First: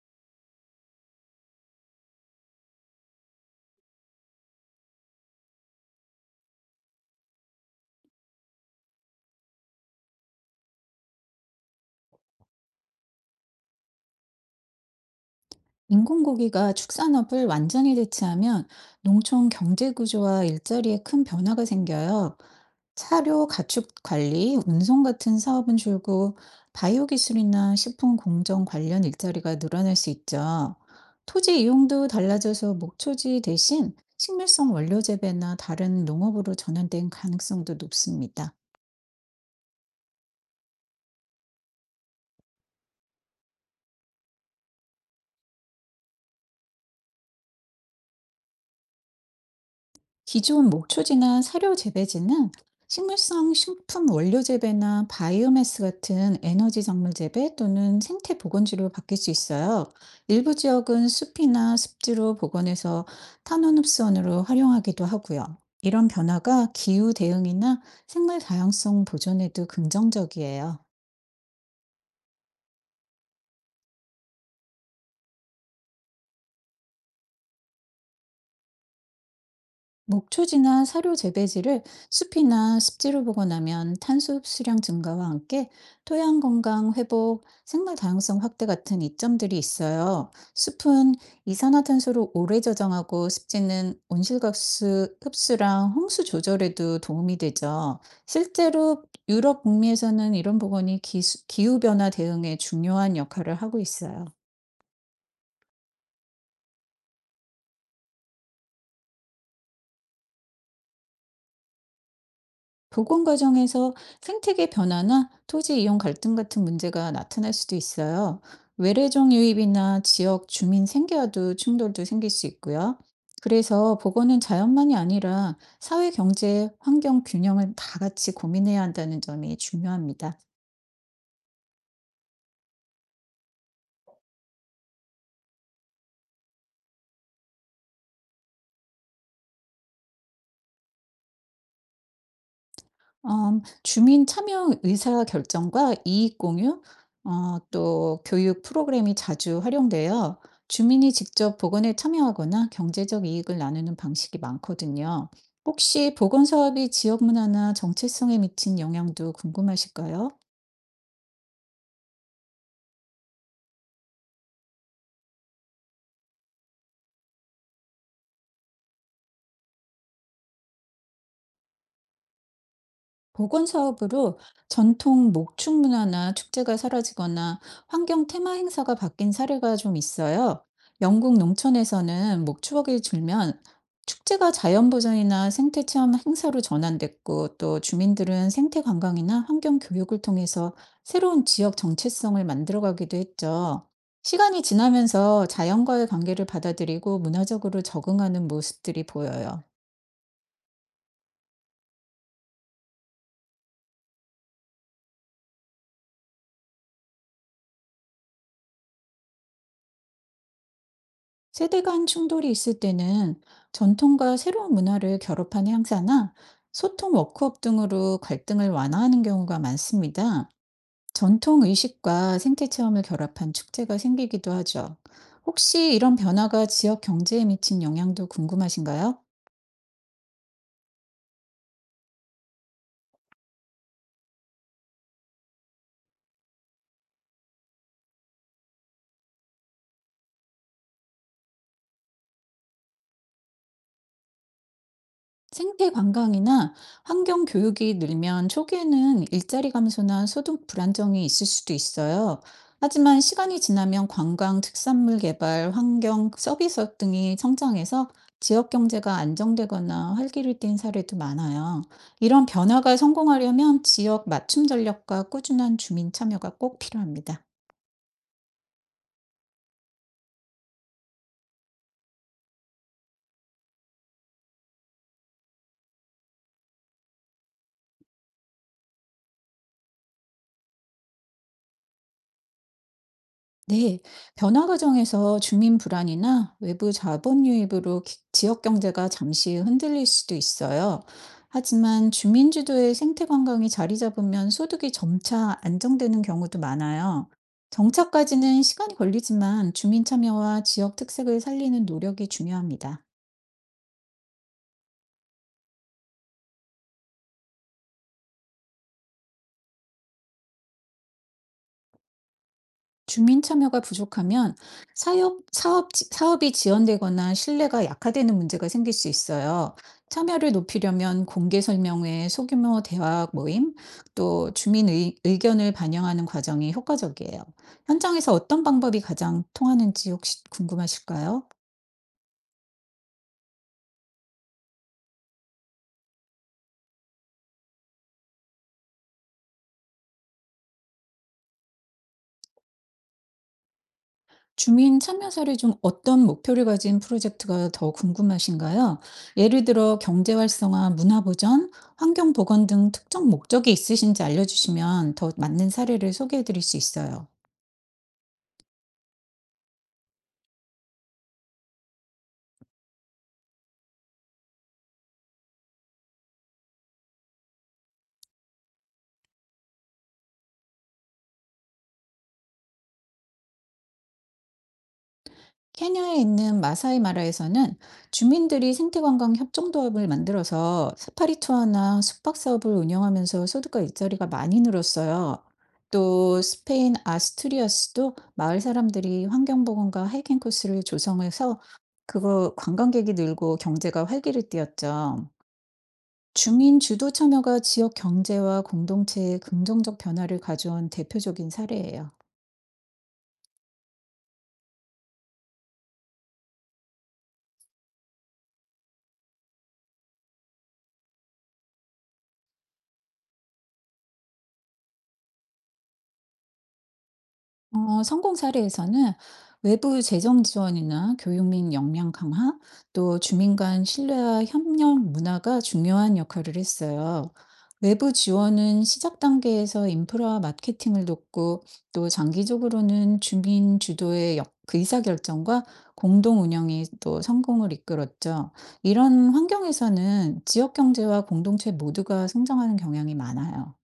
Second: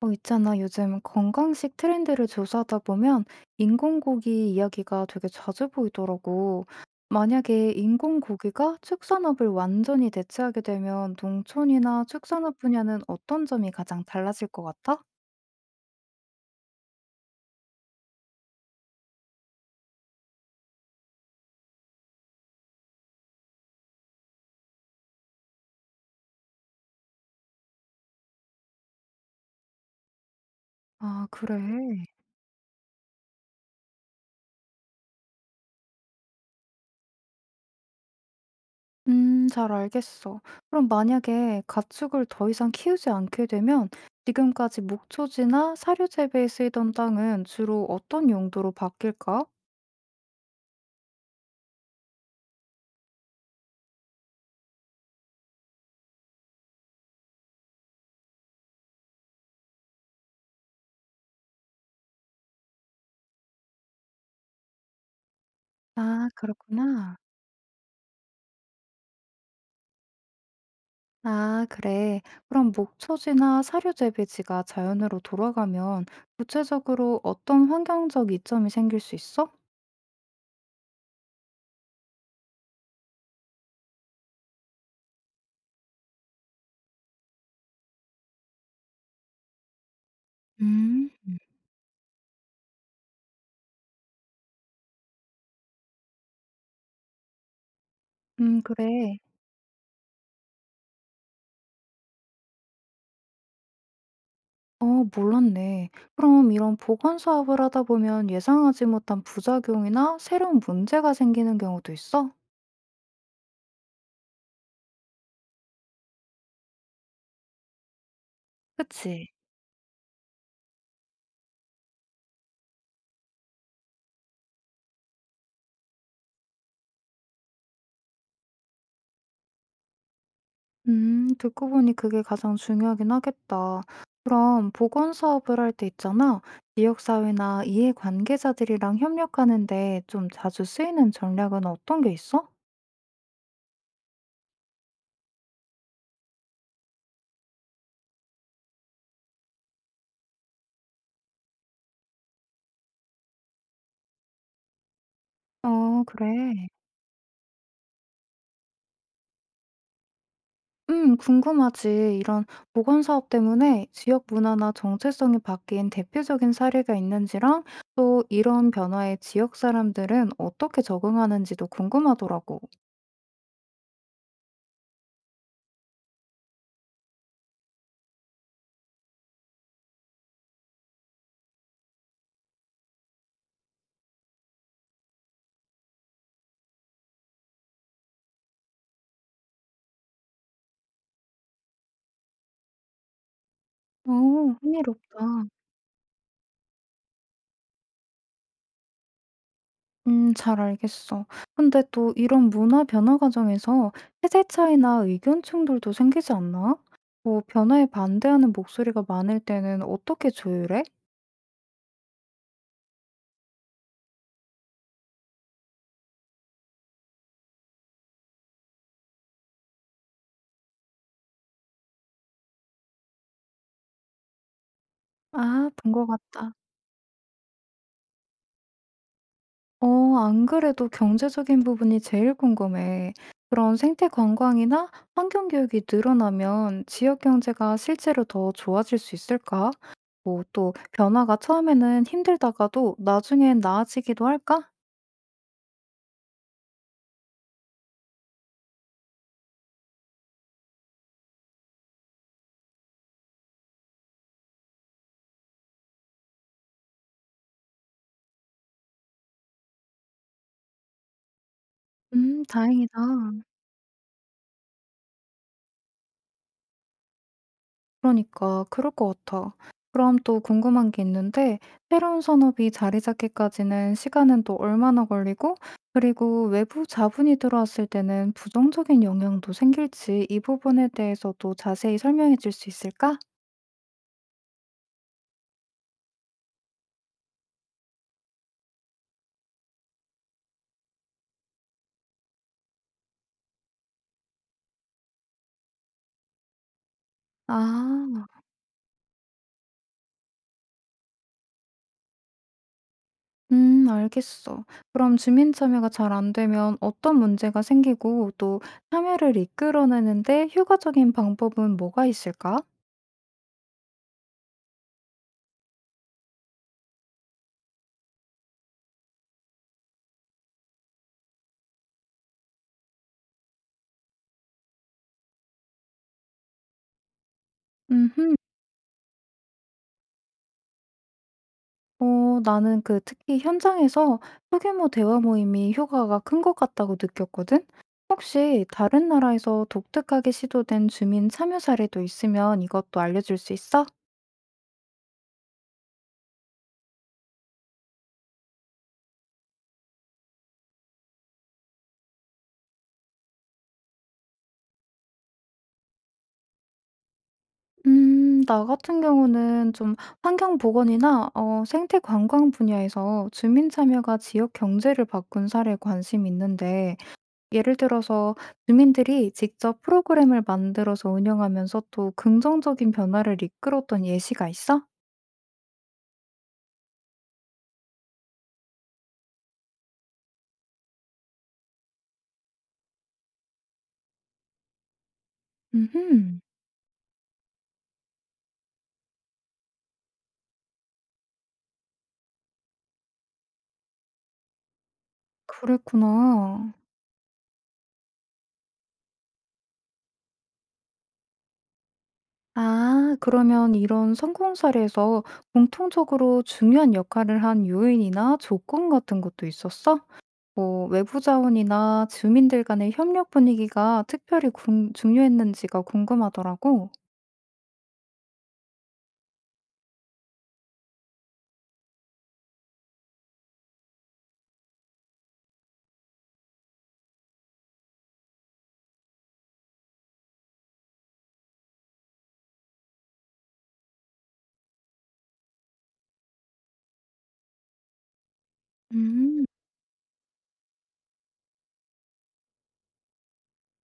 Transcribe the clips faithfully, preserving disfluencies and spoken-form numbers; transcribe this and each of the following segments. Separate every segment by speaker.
Speaker 1: 어, 있잖아. 요즘 건강식 트렌드를 조사하다 보면 인공고기 이야기가 되게 자주 보이더라고. 만약에 인공고기가 축산업을 완전히 대체하게 되면 농촌이나 축산업 분야는 어떤 점이 가장 달라질 것 같아?
Speaker 2: 인공고기가 축산업을 완전히 대체하면 농촌 경제 구조와 일자리에 큰 변화가 생겨요. 차료, 가축 관리, 운송 같은 사업은 줄고 바이오 기술이나 식품 공정 관련 일자리가 늘어날 수 있죠.
Speaker 1: 아, 그래.
Speaker 2: 토지 이용도 달라져서 목초지 대신 식물성 원료 재배나 다른 농업으로 전환된 가능성도 높습니다.
Speaker 1: 음, 잘 알겠어. 그럼 만약에 가축을 더 이상 키우지 않게 되면 지금까지 목초지나 사료 재배에 쓰이던 땅은 주로 어떤 용도로 바뀔까?
Speaker 2: 기존 목초지나 사료 재배지는 식물성 식품 원료 재배나 바이오매스 같은 에너지 작물 재배 또는 생태 복원지로 바뀔 수 있어요. 일부 지역은 숲이나 습지로 복원해서 탄원 흡수원으로 활용하기도 하고요. 이런
Speaker 1: 아,
Speaker 2: 변화가 기후
Speaker 1: 그렇구나.
Speaker 2: 대응이나 생물 다양성 보존에도 긍정적이에요.
Speaker 1: 아, 그래. 그럼 목초지나 사료 재배지가 자연으로 돌아가면 구체적으로 어떤 환경적 이점이 생길 수 있어?
Speaker 2: 목초지나 사료 재배지를 숲이나 습지로 복원하면 탄소 흡수량 증가와 함께 토양 건강 회복, 생물 다양성 확대 같은 이점들이 있어요.
Speaker 1: 음,
Speaker 2: 숲은 이산화탄소를 오래 저장하고 습지는 온실가스 흡수랑 홍수 조절에도 도움이 되죠.
Speaker 1: 음,
Speaker 2: 실제로
Speaker 1: 그래.
Speaker 2: 유럽 북미에서는 이런 복원이 기후 변화 대응에 중요한 역할을 하고 있어요.
Speaker 1: 어, 몰랐네. 그럼 이런 보건 사업을 하다 보면 예상하지 못한 부작용이나 새로운 문제가 생기는 경우도 있어?
Speaker 2: 복원 과정에서 생태계 변화나 토지 이용 갈등 같은 문제가 나타날 수도 있어요.
Speaker 1: 그치?
Speaker 2: 외래종 유입이나 지역 주민 생계와도 충돌도 생길 수 있고요. 그래서 복원은 자연만이 아니라 사회, 경제, 환경 균형을 다 같이 고민해야 한다는 점이 중요합니다.
Speaker 1: 음, 듣고 보니 그게 가장 중요하긴 하겠다. 그럼 보건 사업을 할 때 있잖아. 지역사회나 이해관계자들이랑 협력하는데 좀 자주 쓰이는 전략은 어떤 게 있어?
Speaker 2: 음 주민 참여 의사 결정과 이익 공유, 어 또 교육 프로그램이 자주 활용돼요. 주민이 직접 복원에 참여하거나 경제적 이익을 나누는 방식이 많거든요.
Speaker 1: 어,
Speaker 2: 혹시 복원
Speaker 1: 그래.
Speaker 2: 사업이 지역 문화나 정체성에 미친 영향도 궁금하실까요?
Speaker 1: 음, 궁금하지. 이런 보건 사업 때문에 지역 문화나 정체성이 바뀐 대표적인 사례가 있는지랑 또 이런 변화에 지역 사람들은 어떻게 적응하는지도 궁금하더라고.
Speaker 2: 복원 사업으로 전통 목축 문화나 축제가 사라지거나 환경 테마 행사가 바뀐 사례가 좀 있어요. 영국 농촌에서는 목축이 줄면 축제가 자연 보전이나 생태 체험 행사로 전환됐고 또 주민들은 생태 관광이나 환경 교육을 통해서 새로운 지역 정체성을 만들어가기도 했죠.
Speaker 1: 어,
Speaker 2: 시간이
Speaker 1: 흥미롭다.
Speaker 2: 지나면서 자연과의 관계를 받아들이고 문화적으로 적응하는 모습들이 보여요.
Speaker 1: 음, 잘 알겠어. 근데 또 이런 문화 변화 과정에서 세대 차이나 의견 충돌도 생기지 않나? 뭐 변화에 반대하는 목소리가 많을 때는 어떻게 조율해?
Speaker 2: 세대 간 충돌이 있을 때는 전통과 새로운 문화를 결합한 행사나 소통 워크업 등으로 갈등을 완화하는 경우가 많습니다. 전통 의식과 생태 체험을 결합한 축제가 생기기도 하죠.
Speaker 1: 아, 본
Speaker 2: 혹시
Speaker 1: 것
Speaker 2: 이런
Speaker 1: 같다.
Speaker 2: 변화가 지역 경제에 미친 영향도 궁금하신가요?
Speaker 1: 어, 안 그래도 경제적인 부분이 제일 궁금해. 그런 생태 관광이나 환경 교육이 늘어나면 지역 경제가 실제로 더 좋아질 수 있을까? 뭐 또 변화가 처음에는 힘들다가도 나중엔 나아지기도 할까?
Speaker 2: 생태 관광이나 환경 교육이 늘면 초기에는 일자리 감소나 소득 불안정이 있을 수도 있어요. 하지만 시간이 지나면 관광, 특산물 개발, 환경, 서비스업 등이 성장해서 지역 경제가 안정되거나 활기를 띈 사례도 많아요.
Speaker 1: 음,
Speaker 2: 이런 변화가
Speaker 1: 다행이다.
Speaker 2: 성공하려면 지역 맞춤 전략과 꾸준한 주민 참여가 꼭 필요합니다.
Speaker 1: 그러니까 그럴 것 같아. 그럼 또 궁금한 게 있는데, 새로운 산업이 자리 잡기까지는 시간은 또 얼마나 걸리고, 그리고 외부 자본이 들어왔을 때는 부정적인 영향도 생길지 이 부분에 대해서도 자세히 설명해 줄 수 있을까?
Speaker 2: 네, 변화 과정에서 주민 불안이나 외부 자본 유입으로 기- 지역 경제가 잠시 흔들릴 수도 있어요. 하지만 주민 주도의 생태 관광이 자리 잡으면 소득이 점차 안정되는 경우도 많아요.
Speaker 1: 아,
Speaker 2: 정착까지는 시간이 걸리지만 주민 참여와 지역 특색을 살리는 노력이 중요합니다.
Speaker 1: 음, 알겠어. 그럼 주민 참여가 잘 안 되면 어떤 문제가 생기고 또 참여를 이끌어내는데 효과적인 방법은 뭐가 있을까?
Speaker 2: 주민 참여가 부족하면 사업, 사업, 지- 사업이 지연되거나 신뢰가 약화되는 문제가 생길 수 있어요. 참여를 높이려면 공개 설명회, 소규모 대화 모임, 또 주민 의, 의견을 반영하는 과정이 효과적이에요. 현장에서
Speaker 1: 음
Speaker 2: 어떤 방법이 가장 통하는지 혹시 궁금하실까요?
Speaker 1: 어, 나는 그 특히 현장에서 소규모 대화 모임이 효과가 큰 것 같다고 느꼈거든? 혹시 다른 나라에서 독특하게 시도된 주민 참여 사례도 있으면 이것도 알려줄 수 있어?
Speaker 2: 주민 참여 사례 중 어떤 목표를 가진 프로젝트가 더 궁금하신가요? 예를 들어 경제 활성화, 문화 보전, 환경 보건 등 특정 목적이 있으신지 알려주시면 더 맞는 사례를 소개해 드릴 수 있어요.
Speaker 1: 음, 나 같은 경우는 좀 환경보건이나 어, 생태 관광 분야에서 주민 참여가 지역 경제를 바꾼 사례에 관심 이 있는데, 예를 들어서 주민들이 직접 프로그램을 만들어서 운영하면서 또 긍정적인 변화를 이끌었던 예시가 있어?
Speaker 2: 케냐에 있는 마사이 마라에서는 주민들이 생태관광 협동조합을 만들어서 사파리 투어나 숙박 사업을 운영하면서 소득과 일자리가 많이 늘었어요.
Speaker 1: 음흠.
Speaker 2: 또 스페인 아스투리아스도 마을 사람들이 환경보건과 하이킹 코스를 조성해서 그거 관광객이 늘고 경제가 활기를 띠었죠.
Speaker 1: 그랬구나.
Speaker 2: 주민 주도 참여가 지역 경제와 공동체에 긍정적 변화를 가져온 대표적인 사례예요.
Speaker 1: 아, 그러면 이런 성공 사례에서 공통적으로 중요한 역할을 한 요인이나 조건 같은 것도 있었어? 뭐, 외부 자원이나 주민들 간의 협력 분위기가 특별히 궁- 중요했는지가 궁금하더라고.
Speaker 2: 어, 성공 사례에서는 외부 재정 지원이나 교육 및 역량 강화, 또 주민 간 신뢰와 협력 문화가 중요한 역할을 했어요. 외부 지원은 시작 단계에서 인프라 마케팅을 돕고 또 장기적으로는 주민 주도의 역- 그 의사결정과 공동 운영이 또 성공을 이끌었죠. 이런
Speaker 1: 음.
Speaker 2: 환경에서는 지역 경제와 공동체 모두가 성장하는 경향이 많아요.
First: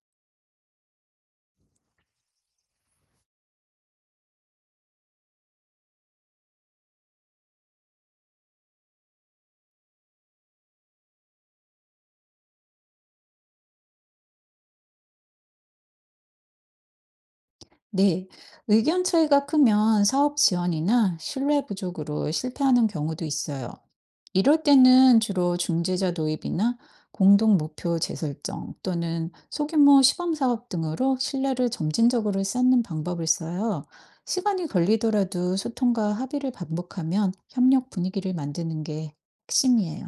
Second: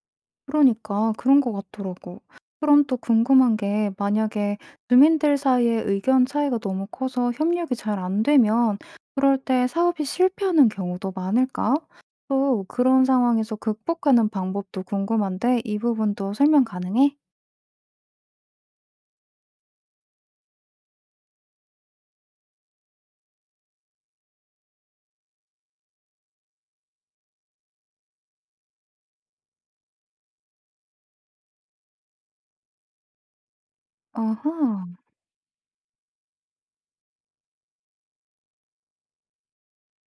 Speaker 1: 그러니까 그런 것 같더라고. 그럼 또 궁금한 게 만약에 주민들 사이에 의견 차이가 너무 커서 협력이 잘 안 되면 그럴 때 사업이 실패하는 경우도 많을까? 또 그런 상황에서 극복하는 방법도 궁금한데 이 부분도 설명 가능해?
Speaker 2: 네, 의견 차이가 크면 사업 지원이나 신뢰 부족으로 실패하는 경우도 있어요. 이럴 때는 주로 중재자 도입이나 공동 목표 재설정 또는 소규모 시범 사업 등으로 신뢰를 점진적으로 쌓는 방법을 써요.
Speaker 1: 어허.
Speaker 2: 시간이 걸리더라도 소통과 합의를 반복하면 협력 분위기를 만드는 게 핵심이에요.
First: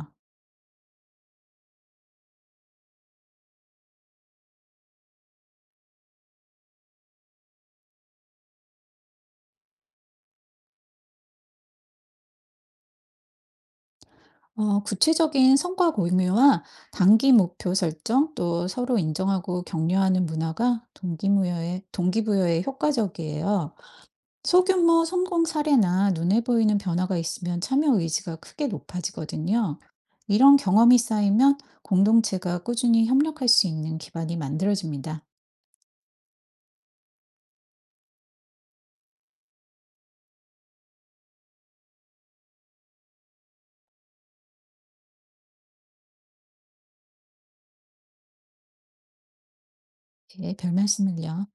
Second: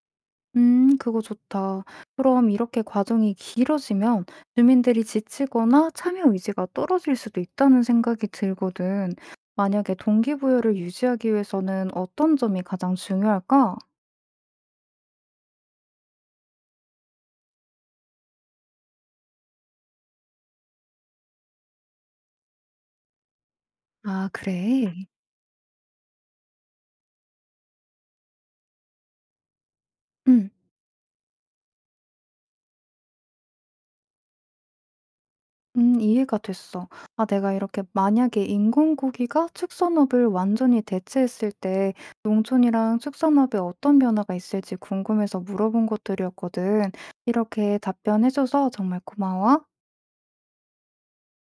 Speaker 1: 음, 그거 좋다. 그럼 이렇게 과정이 길어지면 주민들이 지치거나 참여 의지가 떨어질 수도 있다는 생각이 들거든. 만약에 동기부여를 유지하기 위해서는 어떤 점이 가장 중요할까?
Speaker 2: 어, 구체적인 성과 공유와 단기 목표 설정, 또 서로 인정하고 격려하는 문화가 동기부여에, 동기부여에 효과적이에요.
Speaker 1: 아, 그래.
Speaker 2: 소규모 성공 사례나 눈에 보이는 변화가 있으면 참여 의지가 크게 높아지거든요.
Speaker 1: 응,
Speaker 2: 이런 경험이 쌓이면 공동체가 꾸준히 협력할 수 있는 기반이 만들어집니다.
Speaker 1: 음, 이해가 됐어. 아, 내가 이렇게 만약에 인공고기가 축산업을 완전히 대체했을 때 농촌이랑 축산업에 어떤 변화가 있을지 궁금해서 물어본 것들이었거든. 이렇게 답변해줘서 정말 고마워.
Speaker 2: 예, 별 말씀을요.